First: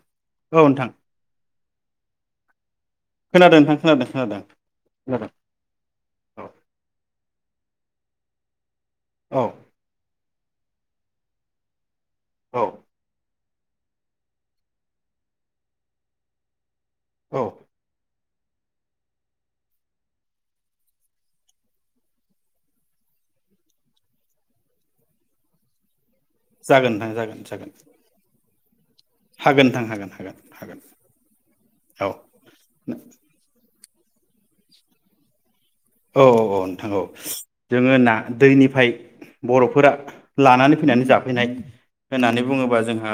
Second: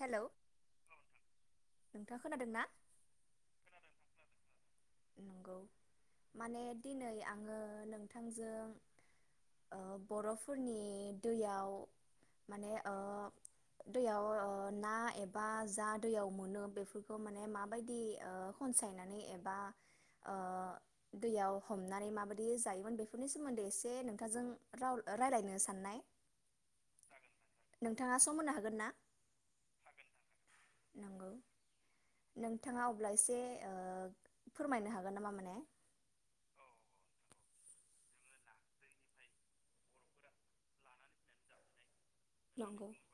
Hello औ नोंथां नोंथाङा खोनादों ना? खोनादों नोंथां खोनादों खोनादों खोनादों नंगौ औ। माने दिनै आङो नोंथांजों औ ओ बर'फ फोरनि दैयाव औ माने ओ दैयाव‌ ओ ना एबा जा दैयाव मोनो बे फोरखौ औ माने माबायदि ओ खनसायनानै एबा ओ दैयाव हमनानै माबायदि जायोमोन बेफोरनि सोमोन्दै एसे नोंथांजों राव रायज्लायनो साननाय। जागोन नोंथां जागोन जागोन। गोन ना? हागोन नोंथां हागोन हागोन। हागोन [inaudible] नंगौ औ नोंथाङा अब्ला एसे ओ फोरमायनो हागोन नामा माने? औ औ औ नोंथां औ जोङो ना दैनिफ्राय बर'फोरा लानानै फैनानै जाफैनाय होननानै बुङोब्ला नंगौ जोंहा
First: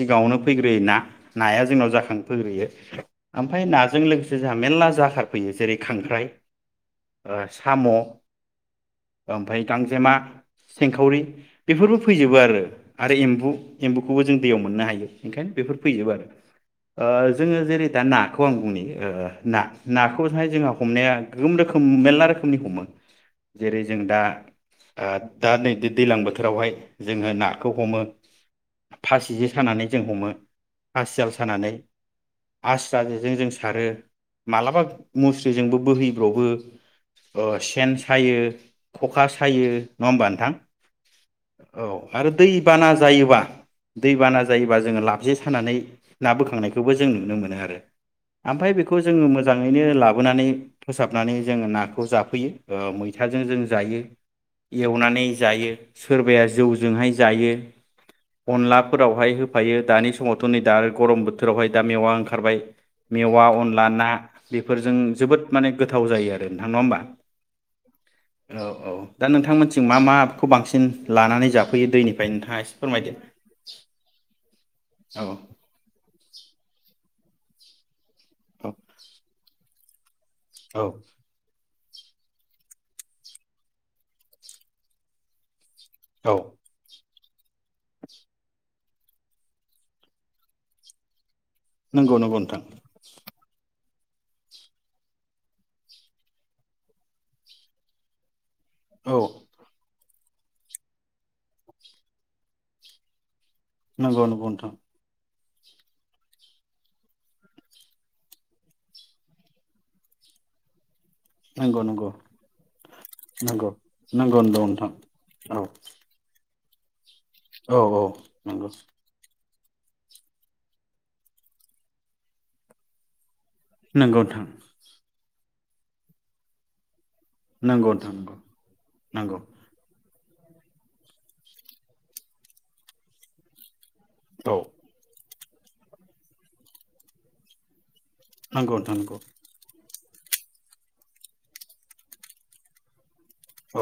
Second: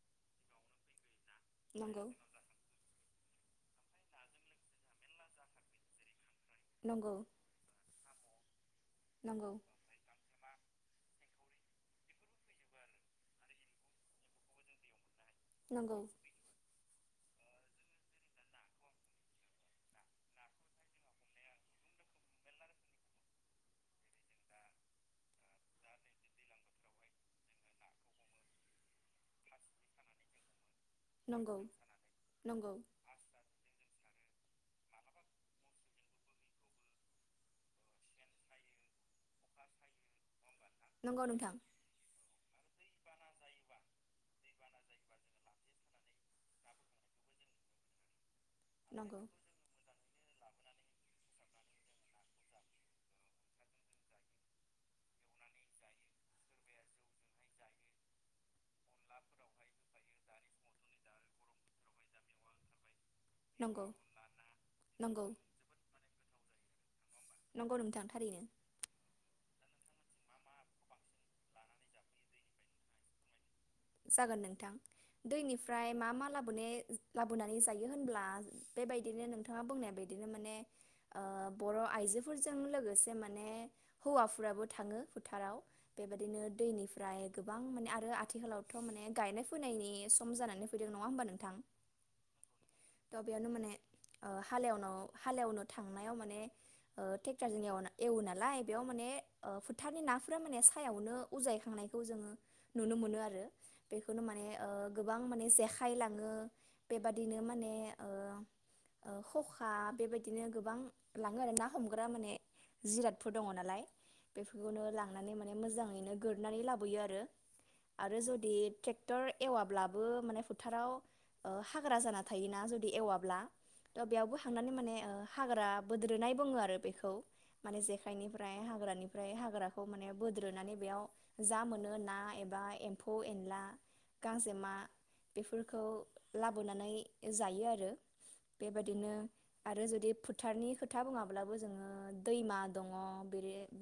सिगाङावनो फैग्रोयो ना। नाया जोंनाव नंगौ जाखांफैग्रोयो। ओमफ्राय नाजों लोगोसे जोंहा मेरला जाखारफैयो जेरै खांख्राइ नंगौ ओ साम' नंगौ ओमफ्राय गांजेमा सेंखावरि बेफोरबो फैजोबो आरो आरो एम्बु एम्बुखौबो जों दैयाव मोननो हायो। ओंखायनो बेफोर नंगौ फैजोबो आरो। ओ जोङो जेरै दा नाखौ आं बुंनि ओ ना नाखौहाय जोंहा हमनाया गोम रोखोम मेरला रोखोमनि हमो जेरै जों दा दा नै दैज्लां बोथोरावहाय जोङो नाखौ हमो फासि जे सानानै जों हमो। हासियाल नंगौ सानानै नंगौ आस्रा जेजों जों सारो। मालाबा मुस्रिजोंबो बोहै फ्रावबो सेन सायो, ख'खा सायो नङा होमबा नोंथां? नंगौ नोंथां। दै बाना जायोबा दै बाना जायोबा जोङो लाब जे सानानै ना बोखांनायखौबो जों नुनो मोनो आरो। ओमफ्राय बेखौ नंगौ जोङो मोजाङैनो लाबो बुनानै फोसाबनानै जों नाखौ जाफैयो ओ मैथाजों जों जायो, एवनानै जायो, सोरबाया जौजोंहाय जायो। अनलाफोरावहाय होफायो दानि समावथ' नै दा गरम बोथोरावहाय दा मेवा ओंखारबाय मेवा नंगौ अनला ना बेफोरजों नंगौ जोबोद माने गोथाव जायो आरो नोंथां नङा होमबा नंगौ नोंथां थारैनो औ औ दा नोंथां मोनथिं जों मा माखौ बांसिन लानानै जाफैयो दैनिफ्राय नोंथाङा एसे फोरमायदो। जागोन नोंथां औ दैनिफ्राय मा मा लाबोनो लाबोनानै जायो होन होनब्ला बेबायदिनो नोंथाङा बुंनाय बायद बिदिनो माने औ ओ बर' आयजोफोरजों लोगोसे माने हौवाफोराबो थाङो फोथाराव। औ बेबायदिनो दैनिफ्राय गोबां माने आरो आथिखालाव थ' माने गायनाय फुनायनि सम जानानै फैदों नङा होमबा नोंथां? नंगौ नंगौ नोंथां। थ' बेयावनो माने ओ हालेवन' हालेवनो थांनायाव माने ओ ट्रेक्टरजों एव-एवो नालाय बेयाव माने औ ओ फुथारनि नाफ फोरा माने सायावनो उजायखांनायखौ जोङो नुनो मोनो आरो। बेखौनो नंगौ माने नंगौ ओ नोंथां गोबां गोबां माने जेखाय लाङो बेबादिनो माने ओ ओ ख'खा बेबायदिनो गोबां लाङो आरो ना नंगौ हमग्रा नंगौ माने जिरादफोर दङ नंगौ नालाय नंगौ नंगौ बेफोरखौनो नोंथां लांनानै माने औ मोजाङैनो गोरनानै लाबो बोयो आरो औ औ। आरो जुदि नंगौ। ट्रेक्टर एवाब्लाबो माने फोथाराव नंगौ बेयावबो नोंथां थांनानै माने हाग्रा बोद्रोनाय बुङो आरो बेखौ माने नंगौ नोंथां जेखायनिफ्राय हाग्रानिफ्राय नंगौ नंगौ हाग्राखौ माने बोद्रोनानै बेयाव जा मोनो ना एबा ए फ एनला औ गांजेमा बेफोरखौ लाबोनानै जायो आरो नंगौ नोंथां बेबायदिनो नंगौ आरो जुदि बे फोथारनि खोथा बुङाब्लाबो जोङो दैमा दङ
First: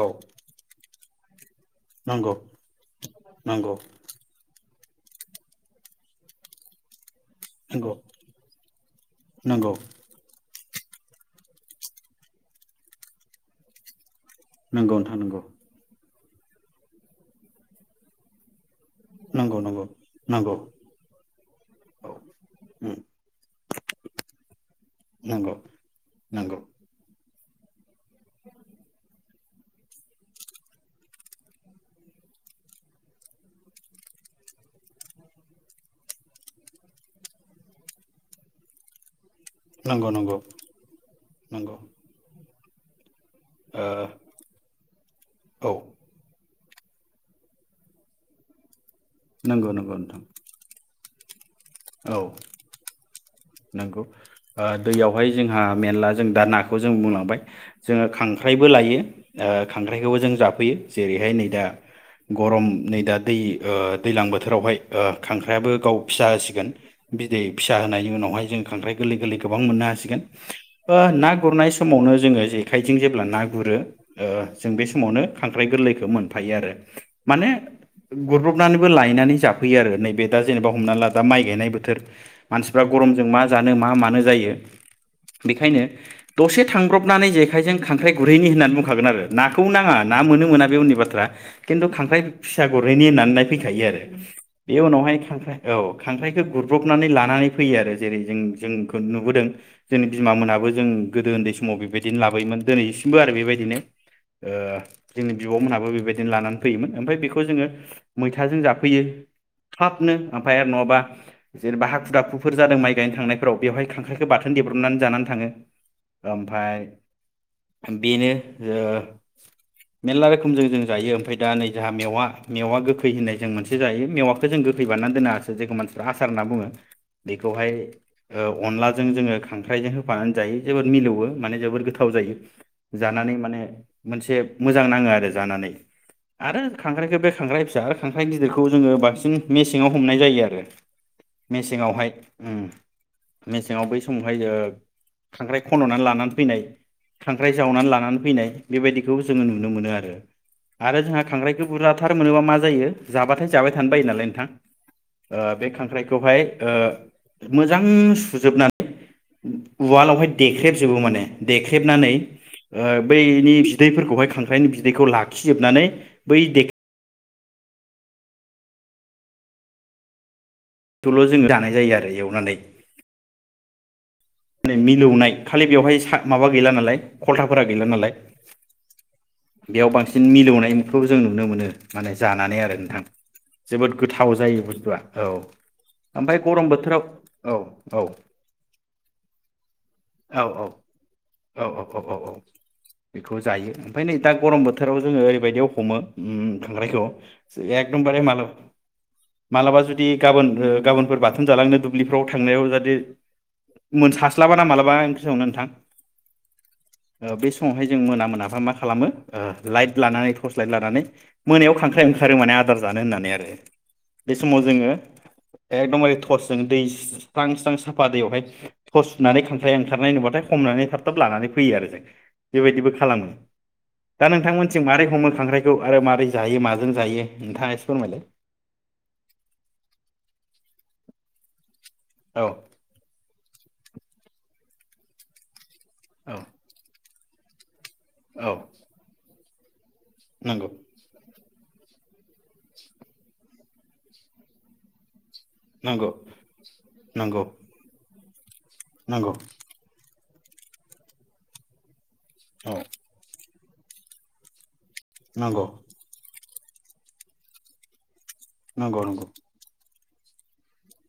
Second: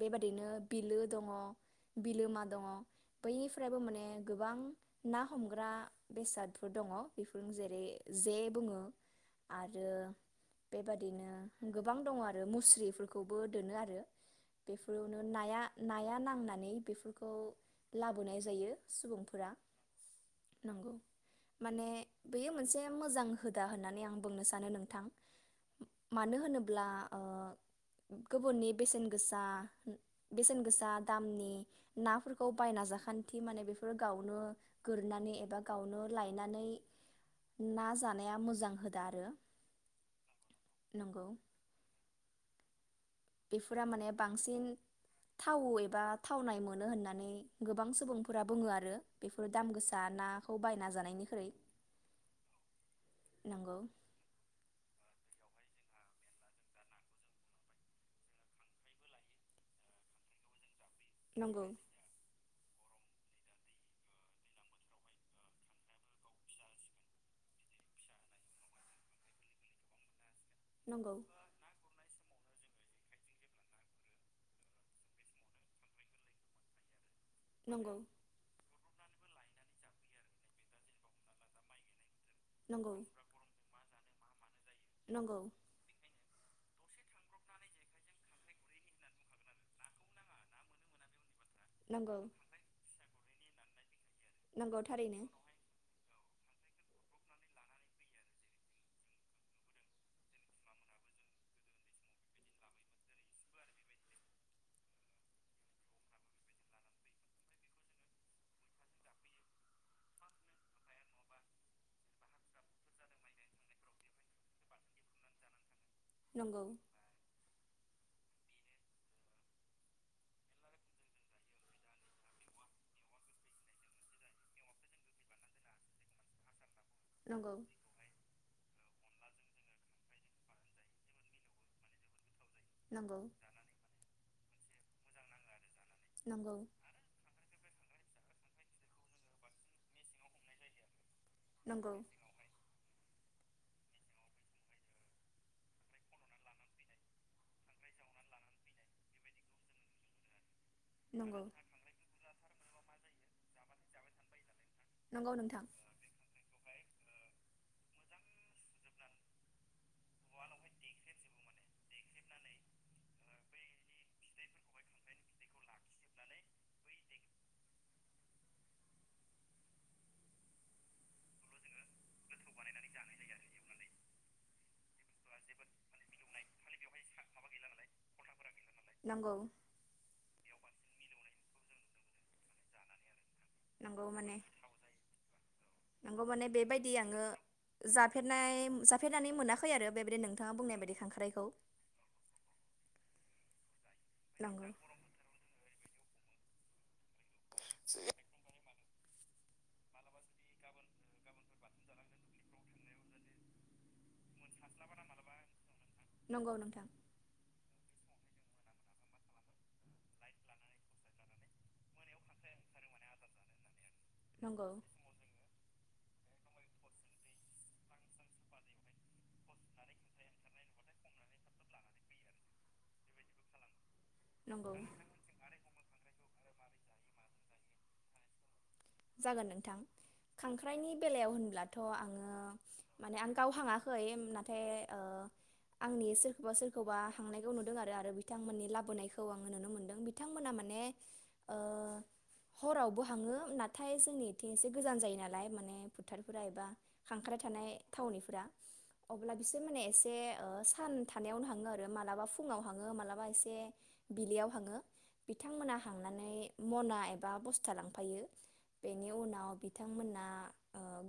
औ बेबादिनो बिलो दङ नंगौ बिलोमा दङ नंगौ बैनिफ्रायबो माने गोबां ना हमग्रा बेसादफोर दङ बेफोर जेरै नंगौ जे बुंङो। नंगौ बेबादिनो गोबां दङ आरो मुस्रिफोरखौबो दोनो आरो नंगौ नोंथां बेफोरावनो नाया नंगौ नाया ना फानानै बेफोरखौ लाबोनाय जायो। सुबुंफोरा नंगौ नंगौ माने औ बैयो मोनसे मोजां होदा होननानै आं बुंनो सानो नोंथां नंगौ मानो नंगौ होनोब्ला ओ गुबुननि बेसेन गोसा बेसेन गोसा दामनि नाफोरखौ बायना जाखान्थि माने बे बेफोर गावनो गोरनानै एबा गावनो लायनानै ना जानाया मोजां होदा आरो नंगौ नंगौ नंगौ नंगौ बेफोरा ओ माने बांसिन औ थाव एबा थावनाय मो नो होननानै गोबां सुबुंफोरा बुङो आरो बेफोर नंगौ दाम नंगौ गोसा नोंथां नाखौ बायना जानायनि [unintelligible] औ नोंगौ दैयावहाय जोंहा मेरला जों दा नाखौ जों बुंलांबाय जोङो खांख्राइबो लायो ओ खांख्राइखौबो जों जाफैयो। जेरैहाय नै दा नंगौ गरम नै दा दै ओ दैज्लां बोथोरावहाय ओ खांख्रायाबो गाव फिसा होसिगोन बिदै फिसा होनायनि उनाव हाय जों खांख्राइ गोरलै गोरलै गोबां मोननो हासिगोन। ओ नंगौ ना गुरनाय समावनो जोङो जेखाइजों जेब्ला ना गुरो ओ जों बे समावनो खांख्राइ गोरलैखो मोनफायो आरो माने नंगौ गुरब्रबनानै लायनानै जाफैयो आरो नैबे दा जेनेबा हमना ला दा माइ गायनाय बोथोर मानसिफ्रा नंगौ गरमजों मा जानो मा मानो नो जायो नंगौ बेखायनो दसे थांब्रबनानै जेखाइजों खांख्राइ गुरहैनि होननानै बुंखागोन आरो नाखौ नाङा ना मोनो मोना बे उननि बाथ्रा खिन्थु नंगौ खांख्राइ फिसा गुरहैनि होननानै फैखायो आरो नंगौ बे उनावहाय थारैनो खांख्राइ औ खांख्राइखो गुरब्रबनानै लानानै फैयो आरो जेरै जों जोंखौ नुबोदों जोंनि बिमोनाबो जों गोदो ओन्दै समाव बेबायदिनो लाबोयोमोन दोनैसिमबो आरो बेबायदिनो ओ जोंनि बिब' मोनाबो बेबायदिनो लानानै फैयोमोन ओमफाय बेखौ जोङो मैथाजों जाफैयो थाबनो ओमफाय आरो नङाबा जेनेबा हाखु दाखु फोर जादों माइ गायनो थांनायफोराव बेवहाय खांख्राइखो बाथोन देब्रबनानै जानानै थाङो। नंगौ ओमफाय बेनो ओ मेला रोखोमजों जों जायो ओमफ्राय दा नै जोंहा मेवा मेवा गोखै होननाय जों मोनसे जायो मेवाखौ जों गोखै बानायनानै दोना जेखौ मानसिफ्रा हासार होनना बुङो। नंगौ बेखौहाय ओ अनला जों जोङो खांख्रायजों होफानानै जायो जबोर मिलौवो माने जोबोद गोथाव जायो। नंगौ जानानै माने मोनसे मोजां नाङो आरो जानानै नंगौ आरो खांख्रायखो बे खांख्राय फिसा खांख्राइ गिदिरखौ जोङो बांसिन मेसेंयाव हमनाय जायो आरो नंगौ सिङावहाय ओ मेसेंयाव बै समावहाय जों खांख्राइ खन'नानै लानानै फैनाय खांख्राइ जावनानै लानानै फैनाय बेबायदिखौ जोङो नुनो मोनो आरो आरो जोंहा नंगौ खांख्रायखौ बुरजाथार मोनोबा मा जायो जाबाथाय जाबाय थानो बायो नालाय नोंथां नंगौ ओ नोंथां बे खांख्राइखौ हाय ओ मोजां सुजोबनानै उवालावहाय देख्रेबजोबो माने देख्रेबनानै ओ बैनि बिदैफोरखौहाय खांख्राइनि बिदैखौ लाखिजोबनानै बै बे थल' जोंङ दानाय जायो आरो एवनानै माने मिलौनाय खालि बेवहाय माबा गैला नालाय खलथाफोरा गैला नालाय नंगौ बेयाव बांसिन मिलौनाय एखौ जों नुनो मोनो माने जानानै आरो नोंथां जोबोद नंगौ माने गोथाव जायो बुस्थुआ औ नंगौ ओमफ्राय माने गरम बेबायदि बोथोराव आङो औ औ जाफेरनाय जाफेरनानै मोनाखै आरो बेबायदि औ नोंथाङा औ बुंनाय बायदि खांख्राइखौ औ औ औ औ बेखौ जायो ओमफ्राय नै दा गरम नंगौ बोथोराव जोङो ओरैबायदि हमो उं खांख्रायखौ एकदमबार माल मालाबा जुदि गाबोन गाबोनफोर बाथं जालांनो दुब्लिफ्राव थांनायाव जाहाथे मोनसास्लाबा ना मालाबा सनो नोंथां। नंगौ नोंथां। ओ बे समावहाय जों मोना मोनाबा मा खालामो लाइट लानानै टर्स लाइट लानानै मोनायाव खांख्राइ ओंखारो माने आदार जानो होननानै आरो। बे समाव नंगौ जोङो एखदमबारे टर्सजों दै स्रां स्रां साफा दैयावहाय थटर्स सुनानै खांख्राइ ओंखारनाय नुबाथाय हमनानै थाब थाब लानानै फैयो आरो जों बेबायदिबो खालामो। दा नंगौ नोंथांमोनथिं मारोरै हमो खांख्राइखौ? आरो माबारै जायो माजों जायो नोंथाङा एसे फोरमायलाय। जागोन नोंथां खांख्राइनि बेलायाव होनब्ला थ' आङो औ माने आं गाव हाङाखै नाथाय ओ आंनि औ सोरखौबा सोरखौबा थांनायखौ नुदों आरो। आरो औ बिथांमोननि लाबोनायखौ आं नों बिथांमोना नंगौ माने ओ हरावबो हाङो न हाथाय जोंनि इथिं एसे गोजान जायो ना लाय माने नंगौ फोथारफोरा एबा खांख्राय नंगौ थानाय थावनि ब्रा नंगौ अब्ला बिसोर माने एसे ओ सान थानायावनो हांङो आरो माल मालाबा फुङाव औ हांङो मालाबा एसे बिलियाव हांङो नंगौ बिथांमोना हांनानै मना एबा बस्था लांफायो नंग' बेनि नंग'। उनाव बिथांमोना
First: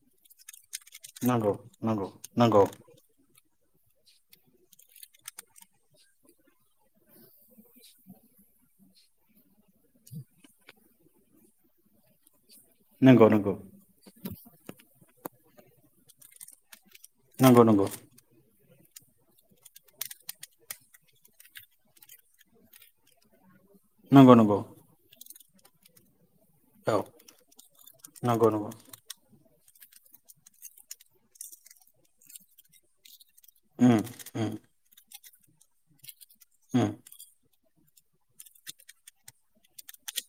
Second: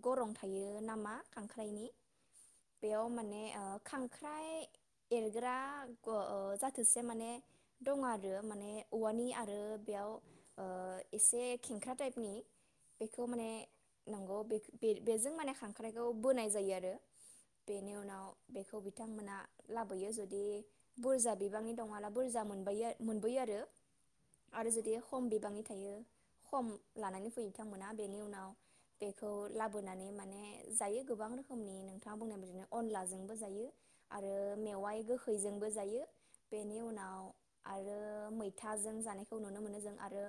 गरम थायो। नामा नंगौ खांख्राइनि नंगौ नंगौ बेयाव माने ओ खांख्राइ एरग्रा ग ओ जाथोसे माने दं आरो माने औवानि आरो बेयाव ओ एसे खेंख्रा टाइपनि बेखौ नंगौ नंगौ माने नंगौ बेख बे बेजों माने खांख्राइखौ बोनाय जायो आरो नंगौ नंगौ बेनि उनाव बेखौ बिथ बिथांमोना लाबोयो जुदि बुरजा बिबांनि दङला बुरजा मोन मोनबोयो आरो। नंगौ नंगौ आरो जुदि खम बिबांनि थायो खम औ लानायनि बिथांमोना बेनि उनाव नंगौ नंगौ बेखौ लाबोनानै माने जायो गोबां रोखोमनि नोंथाङा बुंनाय बादिनो अनलाजों बो जायो उम आरो उम मेवाय गोखै फोरजोंबो जायो बेनि उम उनाव आरो मैथाजों जानायखौ नुनो मोनो जों आरो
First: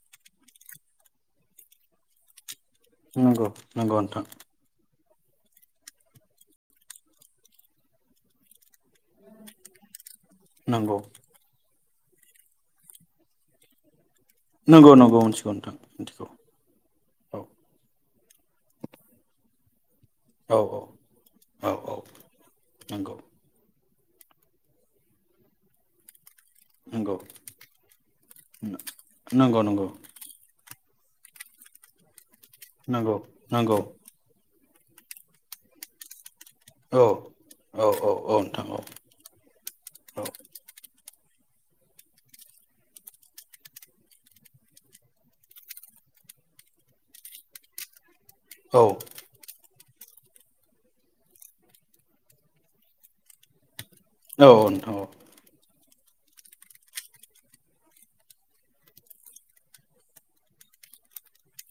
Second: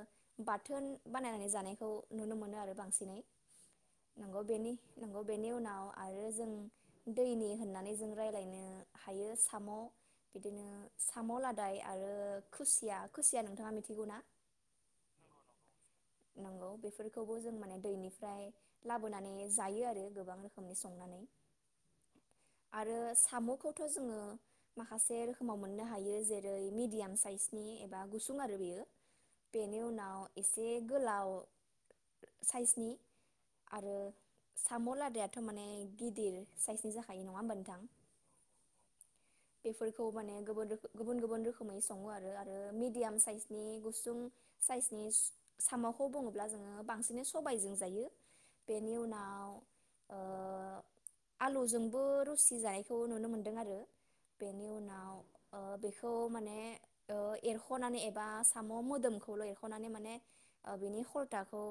बाथोन बानायनानै जानायखौ नुनो मोनो आरो बांसिनै नंगौ नंगौ नोंथां नंगौ बेनि उनाव आरो जों दैनि होननानै जों रायज्लायनो हायो साम' बिदिनो नंगौ साम' लादाय आरो खुसिया खुसिया नोंथांङा मिथिगौ ना नंगौ नंगौ मिथिगौ नोंथां मिथिगौ नंगौ बेफोरखौबो औ जों माने दैनि ओमफ्राय लाबोनानै जायो आरो गोबां औ रोखोमनि संनानै औ औ आरो नंगौ साम'खौ जोङो माखासे रोखोमाव मोननो हायो जेरै जेरै मिडियाम नंगौ साइसनि एबा गुसुं आरो बेयो नंगौ बेनि नंगौ उनाव एसे गोलाव साइसनि नंगौ नंगौ आरो साम' लादायाथ' माने गिदिर साइसनि औ जाखायो नङा होमबा नोंथां औ औ औ नोंथां औ बेफोरखौ औ माने गुबुन रोखो गुबुन गुबुन रोखोमै सङो आरो मिडियाम साइसनि गुसुं साइसनि साम'खौ बुङोब्ला जोङो बांसिन सबायजों जायो औ बेनि उनाव ओ आलुजोंबो रसि जानायखौ नुनो मोनदों आरो औ बेनि नोंथां औ उनाव ओ बे खौ माने ओ एरख'नानै एबा साम' मोदोमखौल' एरख'नानै माने बिनि खलथाखौ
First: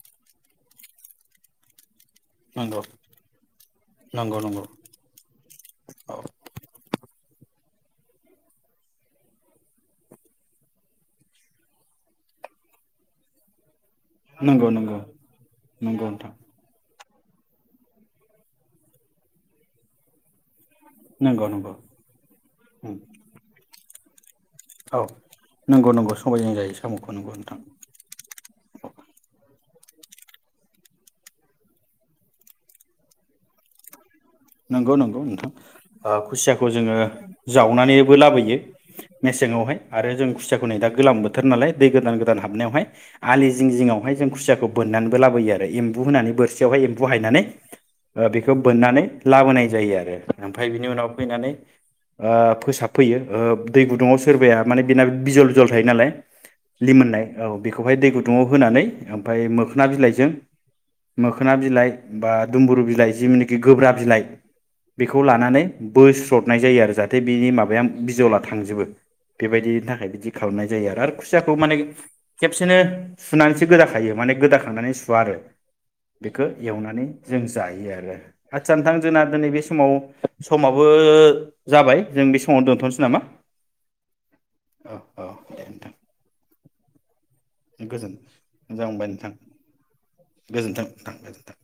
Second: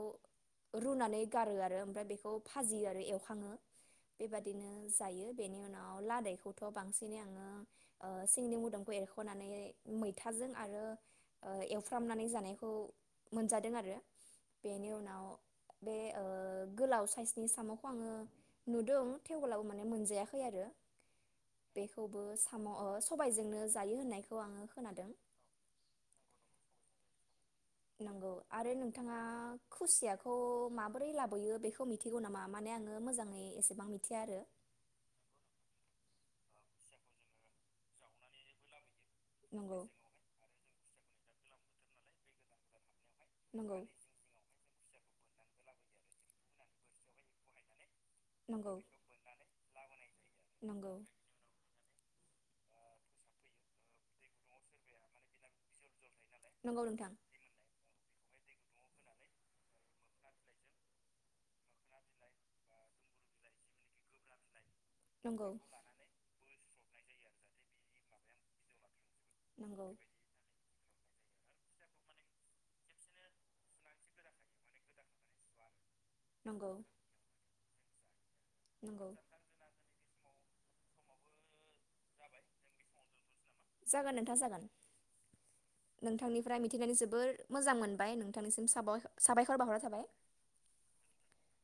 रुनानै गारो आरो ओमफ्राय बेखौ खौ नंगौ फाजियो आरो एवखाङो नंगौ नंगौ बेबादिनो जायो बेनि उनाव औ लादाइखौथ' बांसिनै ओ सिंनि मोदोमखौ एरख'नानै मैथाजों आरो एवफ्रामनानै जानायखौ मोनजादों आरो नंगौ बेनि नंगौ उनाव बे नंगौ ओ नोंथां गोलाव खासनि साम'खौ आङो नुदों थेवब्लाबो माने मोनजायाखै आरो नंगौ नंगौ। ओ साम' ओ सबायजोंनो जा यो होननायख औ नंगौ नंगौ समबायजों जायो। साम'खौ नंगौ नोंथां। नंगौ आरो नोंथाङा खुसियाखौ माबोरै लाबोयो बेखौ मिथिगौ नामा माने आङो मोजाङै एसेबां मिथिया आरो। नंगौ नंगौ नोंथां। ओ खुसियाखौ जोङो जावनानैबो लाबोयो। मेसेङावहाय नंगौ आरो जों खुसियाखौ नै दा गोलाम बो थोर नालाय दै गोदान गोदान हाबनायावहाय आलि जिं नंगौ जिङावहाय जों खुसियाखौ बोननानैबो लाबोयो आरो एम्बु होनानै बोरसियावहाय एम्बु हायनानै ओ बेखौ नंगौ बोन्नानै होनाय जायो आरो। ओमफाय बिनि नंगौ उनाव फैनानै ओ फोसाबफैयो ओ दै गुदुङाव सोरबाया माने बेना बिजल बिजल थायो नालाय। नंगौ नोंथां लिमोननाय औ बेखौ बेवहाय दै गुदुङाव होनानै ओमफ्राय मोखोना बिलाइजों मोखोना बिलाइ बा दुमबुरु बिलाइ जिमनिखि गोब्राब बिलाइ बेखौ नंगौ लानानै बोस्ल'द हाबनाय जायो आरो जाहाथे बिनि माबाया बिजला थांजोबो। बेबायदिनि नंगौ थाखाय बिदि खालामनाय जायो आरो। खुसियाखौ माने खेबसेनो सुनानैसो गोदाखायो माने गोदाखांनानै सुवा आरो। बेखौ नंगौ एवनानै जों जा जायो आरो। आदसा नोंथां नंगौ जोंना दिनै बे समाव समाबो जाबाय जों बे समावनो दोनथ'नोसै नामा जागोन नोंथां जागोन औ औ दे नोंथां। माने जोबोर मोजां मोनबाय गोजोन नोंथांनिसिम मोजां साबाय मोनबाय नोंथां साबायखर बावहरनाय थाबाय गोजोनथों नोंथां गोजोनथों।